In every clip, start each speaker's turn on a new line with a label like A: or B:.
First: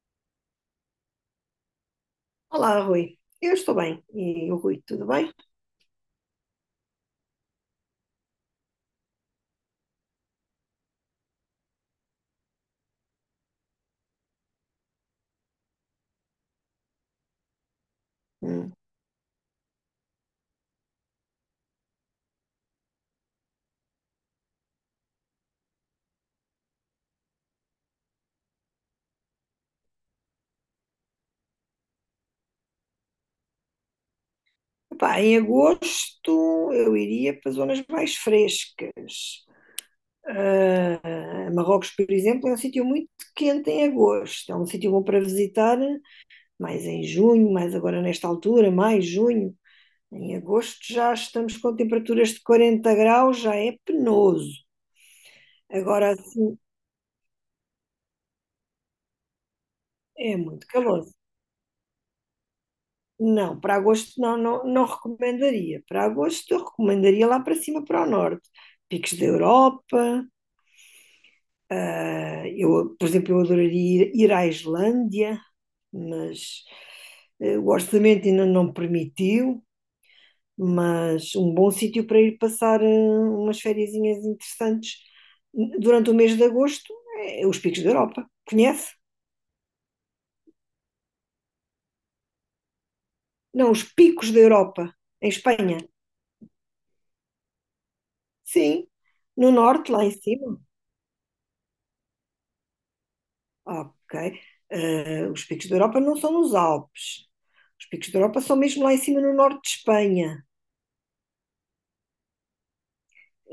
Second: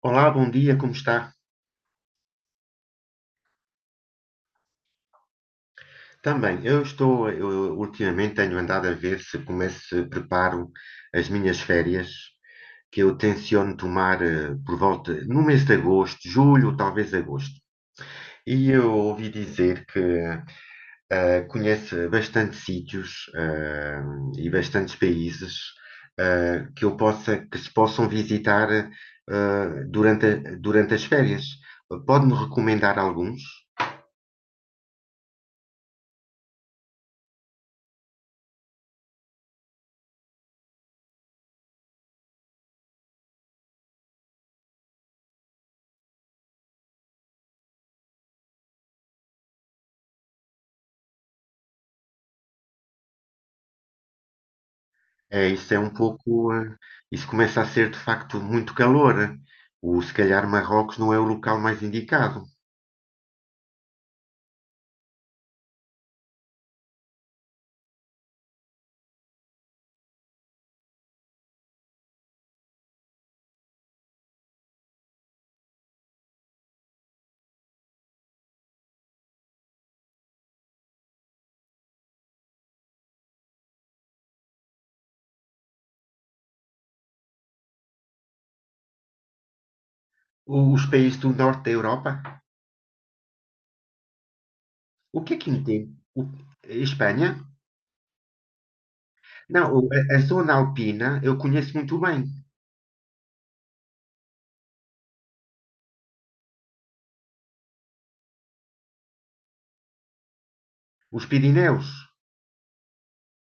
A: Olá, bom dia, como está?
B: Olá, Rui. Eu estou bem. E o Rui, tudo bem?
A: Também, eu ultimamente tenho andado a ver se começo, se preparo as minhas férias, que eu tenciono tomar por volta, no mês de agosto, julho, talvez agosto. E
B: Hum.
A: eu ouvi dizer que conhece bastante sítios e bastantes países que eu possa, que se possam visitar durante, durante as férias. Pode-me recomendar alguns?
B: Epá, em agosto eu iria para zonas mais frescas. Ah, Marrocos, por exemplo, é um sítio muito quente em agosto. É um sítio bom para visitar, mais em junho, mais agora nesta altura, mais junho. Em agosto já estamos com temperaturas de 40 graus, já é penoso.
A: É, isso é um
B: Agora
A: pouco.
B: assim
A: Isso começa a ser, de facto, muito calor. Eh. O, se
B: é
A: calhar
B: muito
A: Marrocos
B: calor.
A: não é o local mais indicado.
B: Não, para agosto não, não, não recomendaria. Para agosto eu recomendaria lá para cima, para o norte. Picos da Europa. Ah, eu, por exemplo, eu adoraria ir à Islândia, mas o orçamento ainda não permitiu. Mas um bom sítio para ir passar umas fériasinhas interessantes durante o mês de agosto é os Picos da Europa. Conhece?
A: Os países do norte da Europa?
B: Não, os Picos da Europa,
A: O
B: em
A: que é que
B: Espanha.
A: entende? Espanha?
B: Sim, no
A: Não,
B: norte, lá em
A: a zona
B: cima.
A: alpina eu conheço muito bem.
B: Ok. Os picos da Europa não são nos Alpes. Os picos da Europa são mesmo lá em cima no norte de Espanha.
A: Os Pirineus.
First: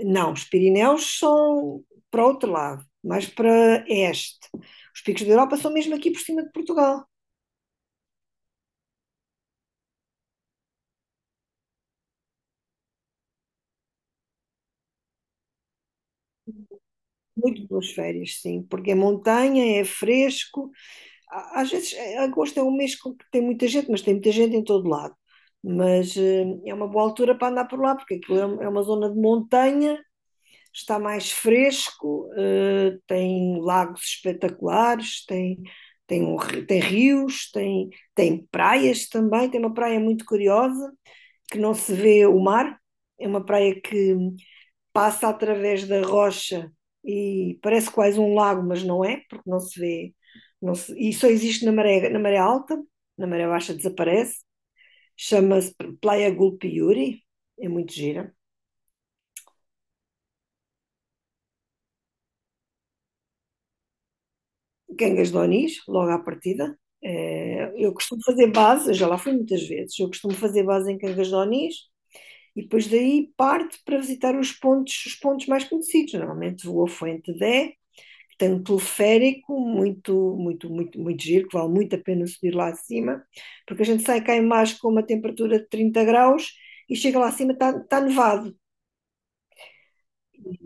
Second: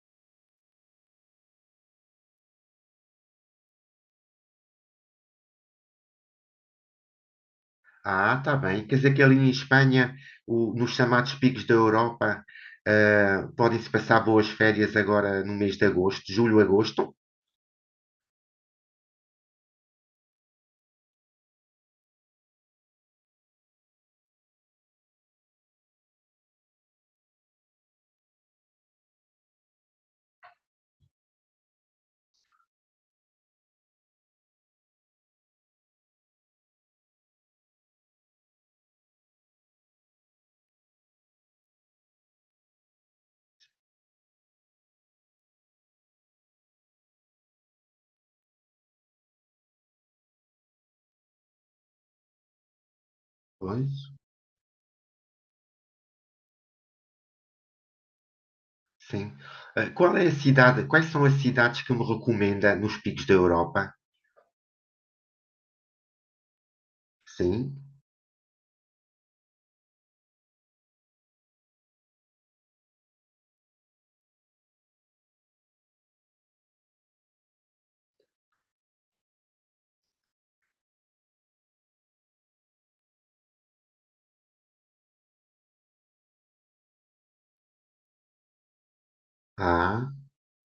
B: Não, os Pirineus são para outro lado, mais para este. Os picos da Europa são mesmo aqui por cima de Portugal.
A: Ah, tá bem. Quer dizer que ali em Espanha, nos chamados picos da Europa, podem-se passar boas férias agora no mês de agosto, julho, agosto?
B: Muito boas férias, sim, porque é montanha, é fresco. Às vezes, agosto é um mês com que tem muita gente, mas tem muita gente em todo lado. Mas é uma boa altura para andar por lá, porque é uma zona de montanha, está mais fresco, tem lagos espetaculares, tem, um tem rios, tem praias também. Tem uma praia muito curiosa, que não se vê o mar, é uma praia que passa através da rocha e parece quase um lago, mas não é, porque não se vê, e só existe na maré alta, na maré baixa
A: Pois.
B: desaparece. Chama-se Playa Gulpiuri, é muito gira.
A: Sim. Eh, qual é a cidade quais são as cidades que me recomenda nos picos da Europa?
B: Gangas de Onis, logo à partida. Eh,
A: Sim.
B: Eu costumo fazer base, eu já lá fui muitas vezes, eu costumo fazer base em Cangas de Onis e depois daí parte para visitar os pontos mais conhecidos. Normalmente vou a Fuente Dé, que tem um teleférico muito, muito, muito, muito giro, que vale muito a pena subir lá acima, porque a gente sai cá em baixo com uma temperatura de 30 graus e chega lá acima está nevado.
A: Ah,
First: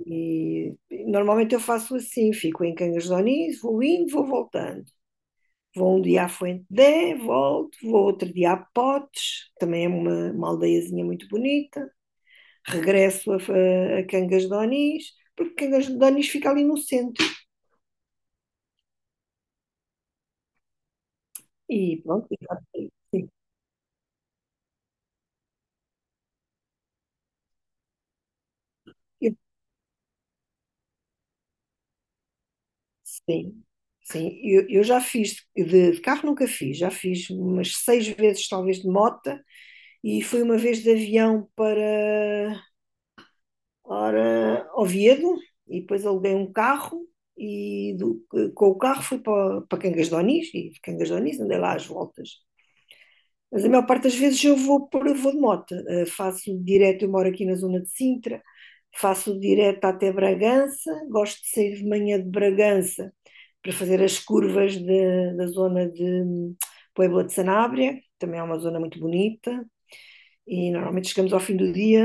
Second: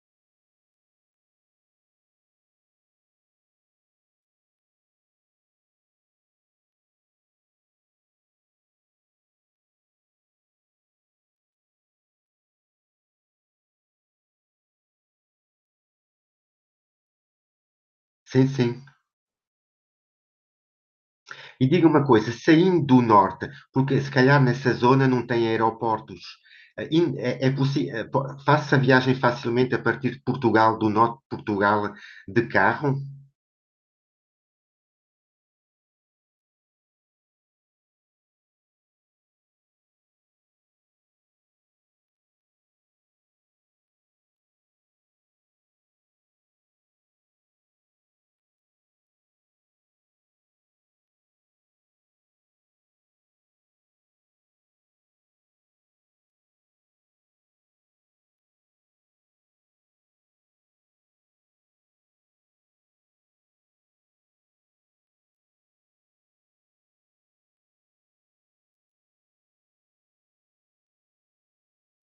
B: E normalmente eu faço assim, fico em Cangas de Onis, vou indo, vou voltando. Vou um dia à Fuente, volto, vou outro dia a Potes, também é uma aldeiazinha muito bonita, regresso a Cangas de Onis, porque Cangas de Onis fica ali no centro.
A: sim, sim. E diga
B: E
A: uma
B: pronto,
A: coisa, saindo do
B: sim,
A: norte, porque se calhar nessa zona não tem aeroportos, eh, in é é possi eh, po faço a viagem facilmente a partir de Portugal, do norte de Portugal, de carro?
B: sim, sim. Eu já fiz, de carro nunca fiz, já fiz umas seis vezes talvez de mota, e fui uma vez de avião para Oviedo, e depois aluguei um carro, e com o carro fui para Cangas de Onis, e de Cangas de Onis andei lá às voltas. Mas a maior parte das vezes eu vou, vou de moto, faço direto, eu moro aqui na zona de Sintra, faço direto até Bragança, gosto de sair de manhã de Bragança para fazer as curvas da zona de Puebla de Sanabria, também é uma zona muito bonita, e normalmente chegamos ao fim do dia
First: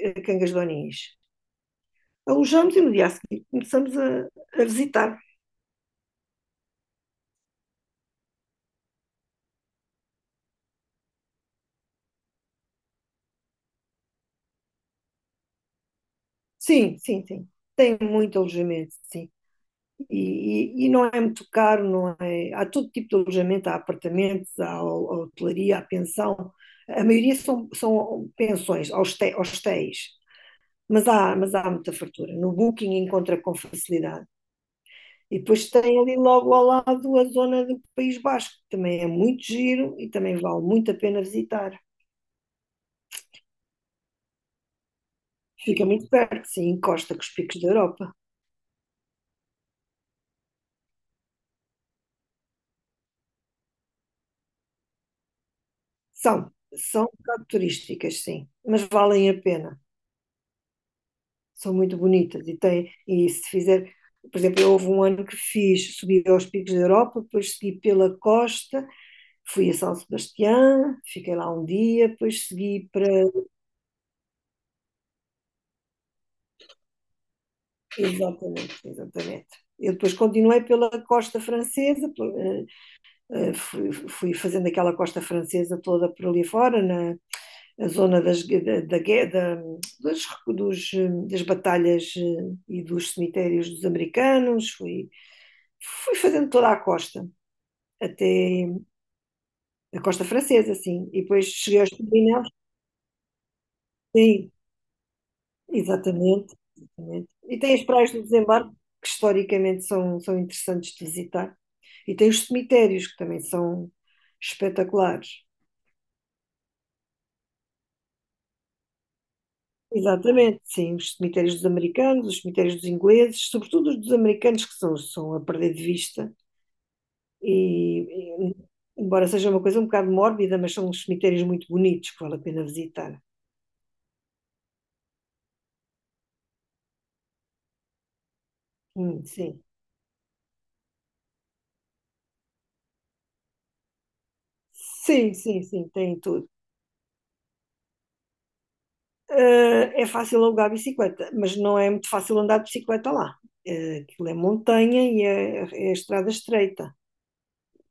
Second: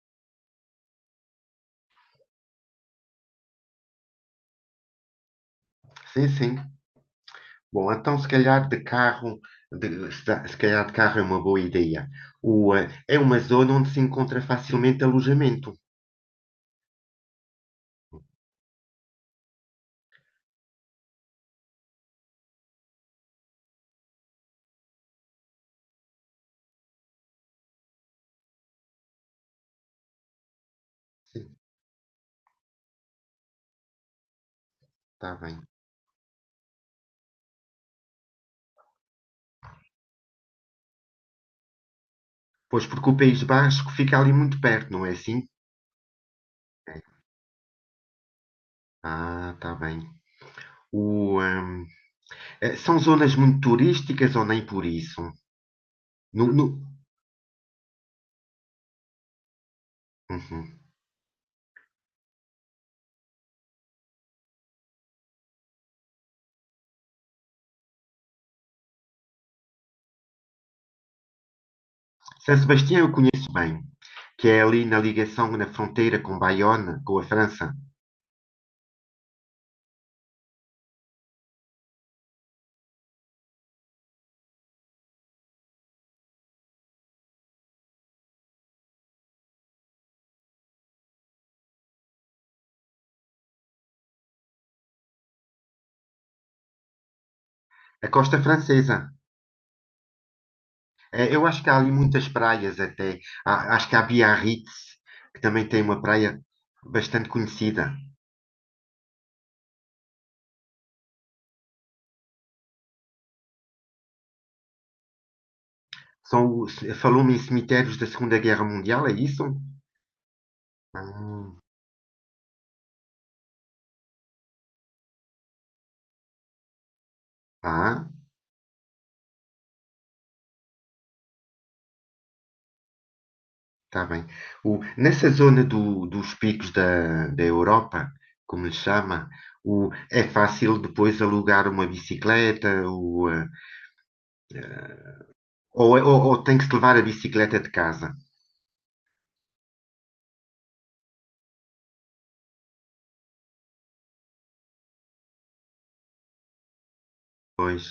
B: a Cangas de Onis, alojamos e no dia a seguir começamos a visitar.
A: Sim, sim. Bom, então se calhar de carro de se da se calhar de carro é uma boa ideia. O, é uma zona onde se encontra facilmente alojamento.
B: Sim, sim, sim. Tem muito alojamento, sim. E não é muito caro, não é? Há todo tipo de alojamento, há apartamentos, há hotelaria, há pensão. A maioria são pensões, hostéis, mas há,
A: Sim,
B: mas há muita fartura. No Booking encontra com facilidade.
A: está
B: E
A: bem.
B: depois tem ali logo ao lado a zona do País Basco, que também é muito giro e também vale muito a pena visitar.
A: Pois, porque o País Basco fica ali muito perto, não é assim?
B: Fica muito perto, sim,
A: É.
B: encosta com os picos da Europa.
A: Ah, está bem. O, são zonas muito turísticas ou nem por isso? No,
B: São,
A: no-
B: são um bocado turísticas, sim, mas valem a pena.
A: Uhum.
B: São muito bonitas e e se fizer, por exemplo, houve um ano que fiz, subi aos picos da Europa, depois segui pela costa, fui a São Sebastião, fiquei lá um dia, depois
A: São
B: segui
A: Sebastião
B: para.
A: eu conheço bem, que é ali na ligação, na fronteira com Bayonne, com a França,
B: Exatamente, exatamente. Eu depois continuei pela costa francesa, fui fazendo aquela costa francesa toda por ali fora, a zona da, dos, dos, das batalhas e dos cemitérios dos americanos, fui fazendo toda a costa,
A: a costa
B: até
A: francesa.
B: a costa francesa, sim. E
A: Eu
B: depois
A: acho que há
B: cheguei aos
A: ali muitas
B: Pirineus,
A: praias até. Acho que há
B: sim,
A: Biarritz, que também tem uma praia
B: exatamente,
A: bastante
B: exatamente. E tem as
A: conhecida.
B: praias do desembarque, que historicamente são interessantes de visitar. E tem os cemitérios, que também são espetaculares.
A: São, os- falou-me em cemitérios da Segunda Guerra Mundial, é isso?
B: Exatamente, sim, os
A: Ah,
B: cemitérios dos americanos, os cemitérios dos ingleses, sobretudo os dos americanos que são a perder de vista. E,
A: ah,
B: e, embora seja uma coisa um bocado mórbida, mas são uns cemitérios muito bonitos que vale a pena visitar.
A: está bem. Nessa zona dos picos da Europa, como lhe chama,
B: Sim,
A: é fácil depois alugar uma bicicleta o,
B: sim, sim, sim,
A: ou,
B: tem
A: ou
B: tudo.
A: tem que se levar a bicicleta de casa.
B: É fácil alugar bicicleta, mas não é muito fácil andar de bicicleta lá. Aquilo é montanha e é estrada estreita.
A: Pois,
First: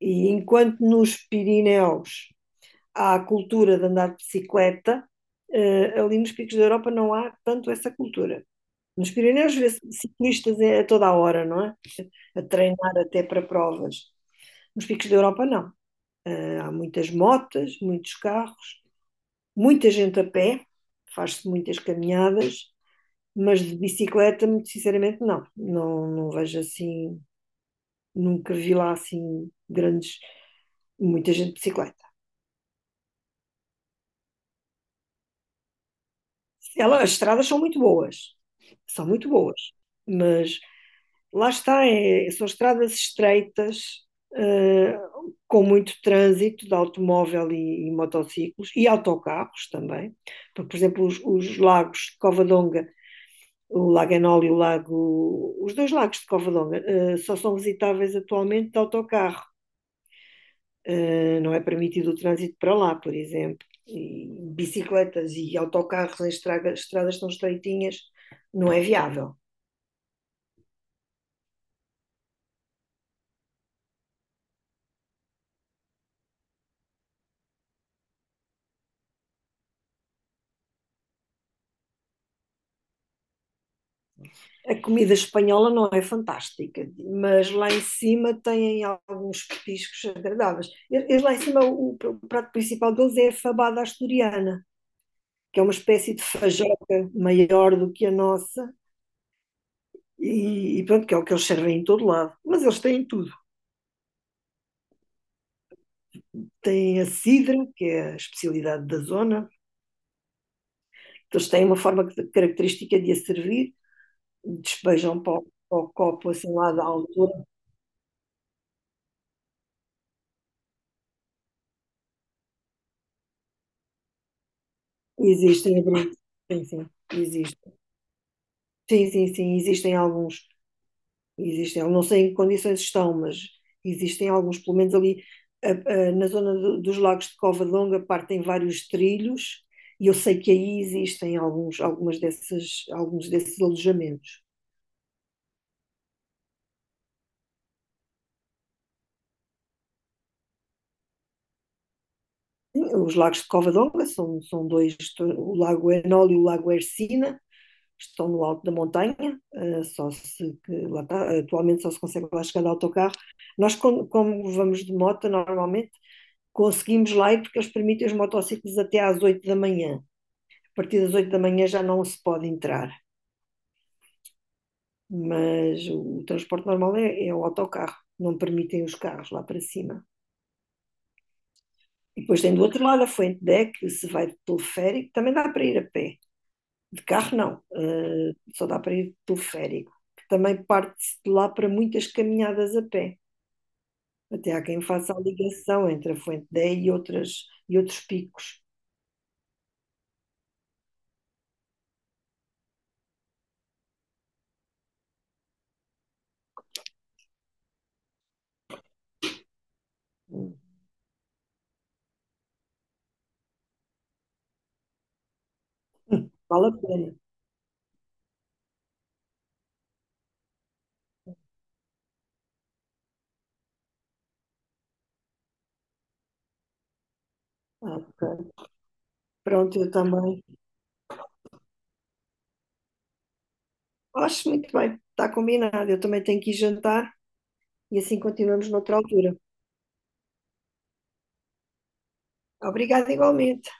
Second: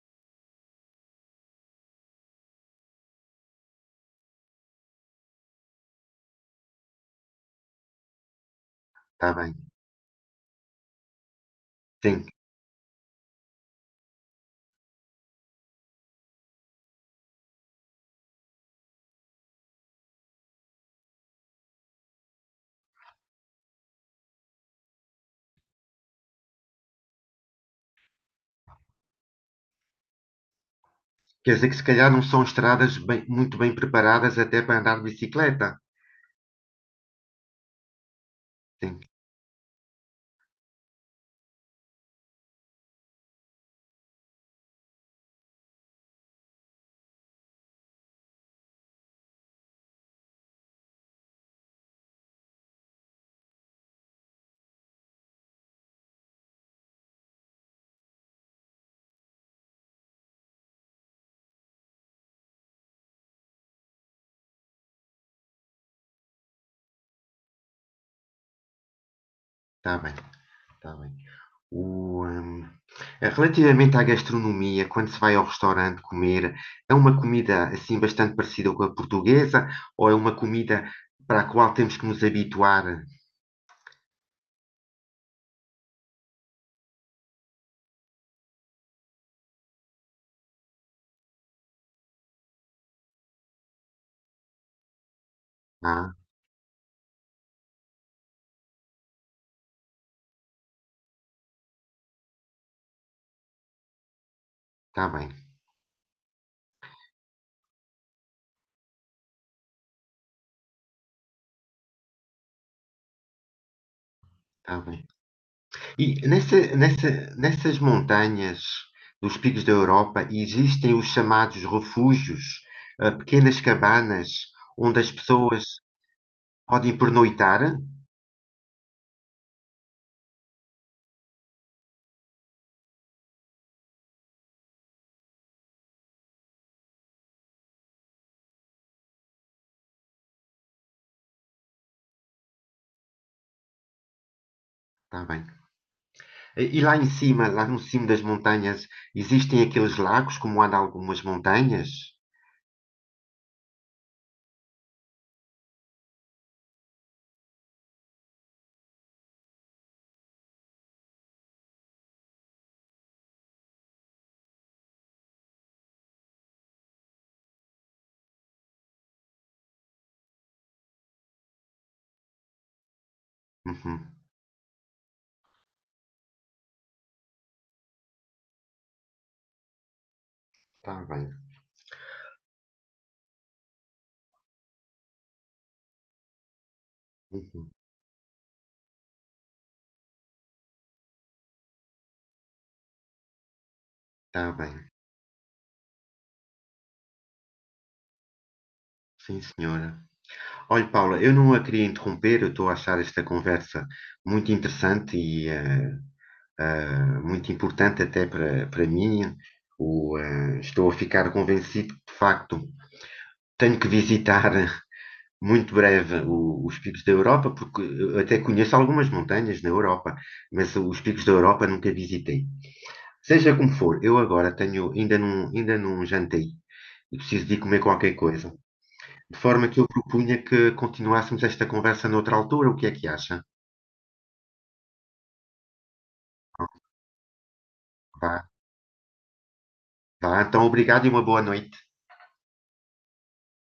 B: E enquanto nos Pirineus há a cultura de andar de bicicleta, ali nos picos da Europa não há tanto essa cultura. Nos
A: está bem.
B: Pirineus vê-se ciclistas a toda a hora, não é?
A: Sim.
B: A treinar até para provas. Nos picos da Europa não. Há muitas motas, muitos carros, muita gente a pé, faz-se muitas caminhadas, mas de bicicleta, muito sinceramente, não. Não, não vejo assim, nunca vi lá assim grandes, muita gente
A: Quer
B: de
A: dizer que se calhar
B: bicicleta.
A: não são estradas muito bem preparadas até para andar de bicicleta.
B: As estradas
A: Sim,
B: são muito boas, mas lá está, são estradas estreitas, eh, com muito trânsito de automóvel e motociclos e autocarros também. Porque, por exemplo, os lagos de Covadonga, o Lago Enol e os dois lagos de Covadonga, só são visitáveis atualmente de autocarro. Não é permitido o trânsito para lá, por exemplo. E bicicletas e autocarros em estradas tão estreitinhas não é viável.
A: está bem, está bem. O, relativamente à gastronomia, quando se vai ao restaurante comer, é uma comida assim bastante parecida com a portuguesa ou é uma comida para a qual temos que nos habituar?
B: A comida espanhola não é fantástica, mas lá em cima têm alguns petiscos agradáveis. Eles lá em cima, o prato principal deles é a fabada asturiana, que é uma
A: Ah,
B: espécie de fajoca maior do que a nossa, e pronto, que é o que eles servem em todo lado. Mas eles têm tudo.
A: está bem,
B: Têm a cidra, que é a especialidade da zona, eles têm uma forma característica de a servir,
A: está bem.
B: despejam para o
A: E
B: copo assim lá da altura.
A: nessas montanhas dos picos da Europa existem os chamados refúgios, ah, pequenas cabanas onde as pessoas
B: Existem, sim, sim,
A: podem
B: existem.
A: pernoitar?
B: Sim, sim, sim, existem alguns. Existem, eu não sei em que condições estão, mas existem alguns, pelo menos ali a- na zona dos lagos de Cova de Longa, partem vários trilhos e eu sei que aí existem alguns, alguns desses alojamentos.
A: Está bem. E lá em cima, lá no cimo das montanhas, existem aqueles lagos como há de algumas montanhas?
B: Sim, os lagos de Cova de Longa são dois, o Lago Enol e o Lago Ercina, estão no alto da montanha, só se, que lá está, atualmente só se consegue lá chegar de autocarro. Nós, como vamos de moto, normalmente conseguimos lá ir porque eles permitem os motociclos até às 8 da manhã. A partir das 8 da manhã já não se pode entrar,
A: Uhum.
B: mas o transporte normal é o autocarro, não permitem os carros lá para cima.
A: Está bem.
B: E depois tem do outro lado a Fuente Dé, que se vai de teleférico, também dá para ir a pé. De carro não,
A: Uhum.
B: só dá para ir de teleférico. Que também parte-se de lá para muitas caminhadas a pé.
A: Está
B: Até há quem
A: bem.
B: faça a ligação entre a Fuente Deck e outros picos.
A: Sim, senhora. Olha, Paula, eu não a queria interromper, eu estou a achar esta conversa muito interessante e eh, muito importante até para mim. O, estou a ficar convencido que, de facto, tenho que visitar muito breve
B: Vale a
A: os picos da
B: pena.
A: Europa, porque eu até conheço algumas montanhas na Europa, mas os picos da Europa nunca visitei. Seja como for, eu agora tenho, ainda não jantei e preciso de ir comer
B: Ah,
A: qualquer coisa.
B: ok.
A: De forma que
B: Pronto,
A: eu
B: eu
A: propunha
B: também
A: que continuássemos esta conversa noutra altura, o que é que acha?
B: acho muito bem, está combinado. Eu também tenho que ir jantar e assim
A: Vá,
B: continuamos noutra altura.
A: vá, então obrigado e uma boa noite.
B: Obrigada igualmente.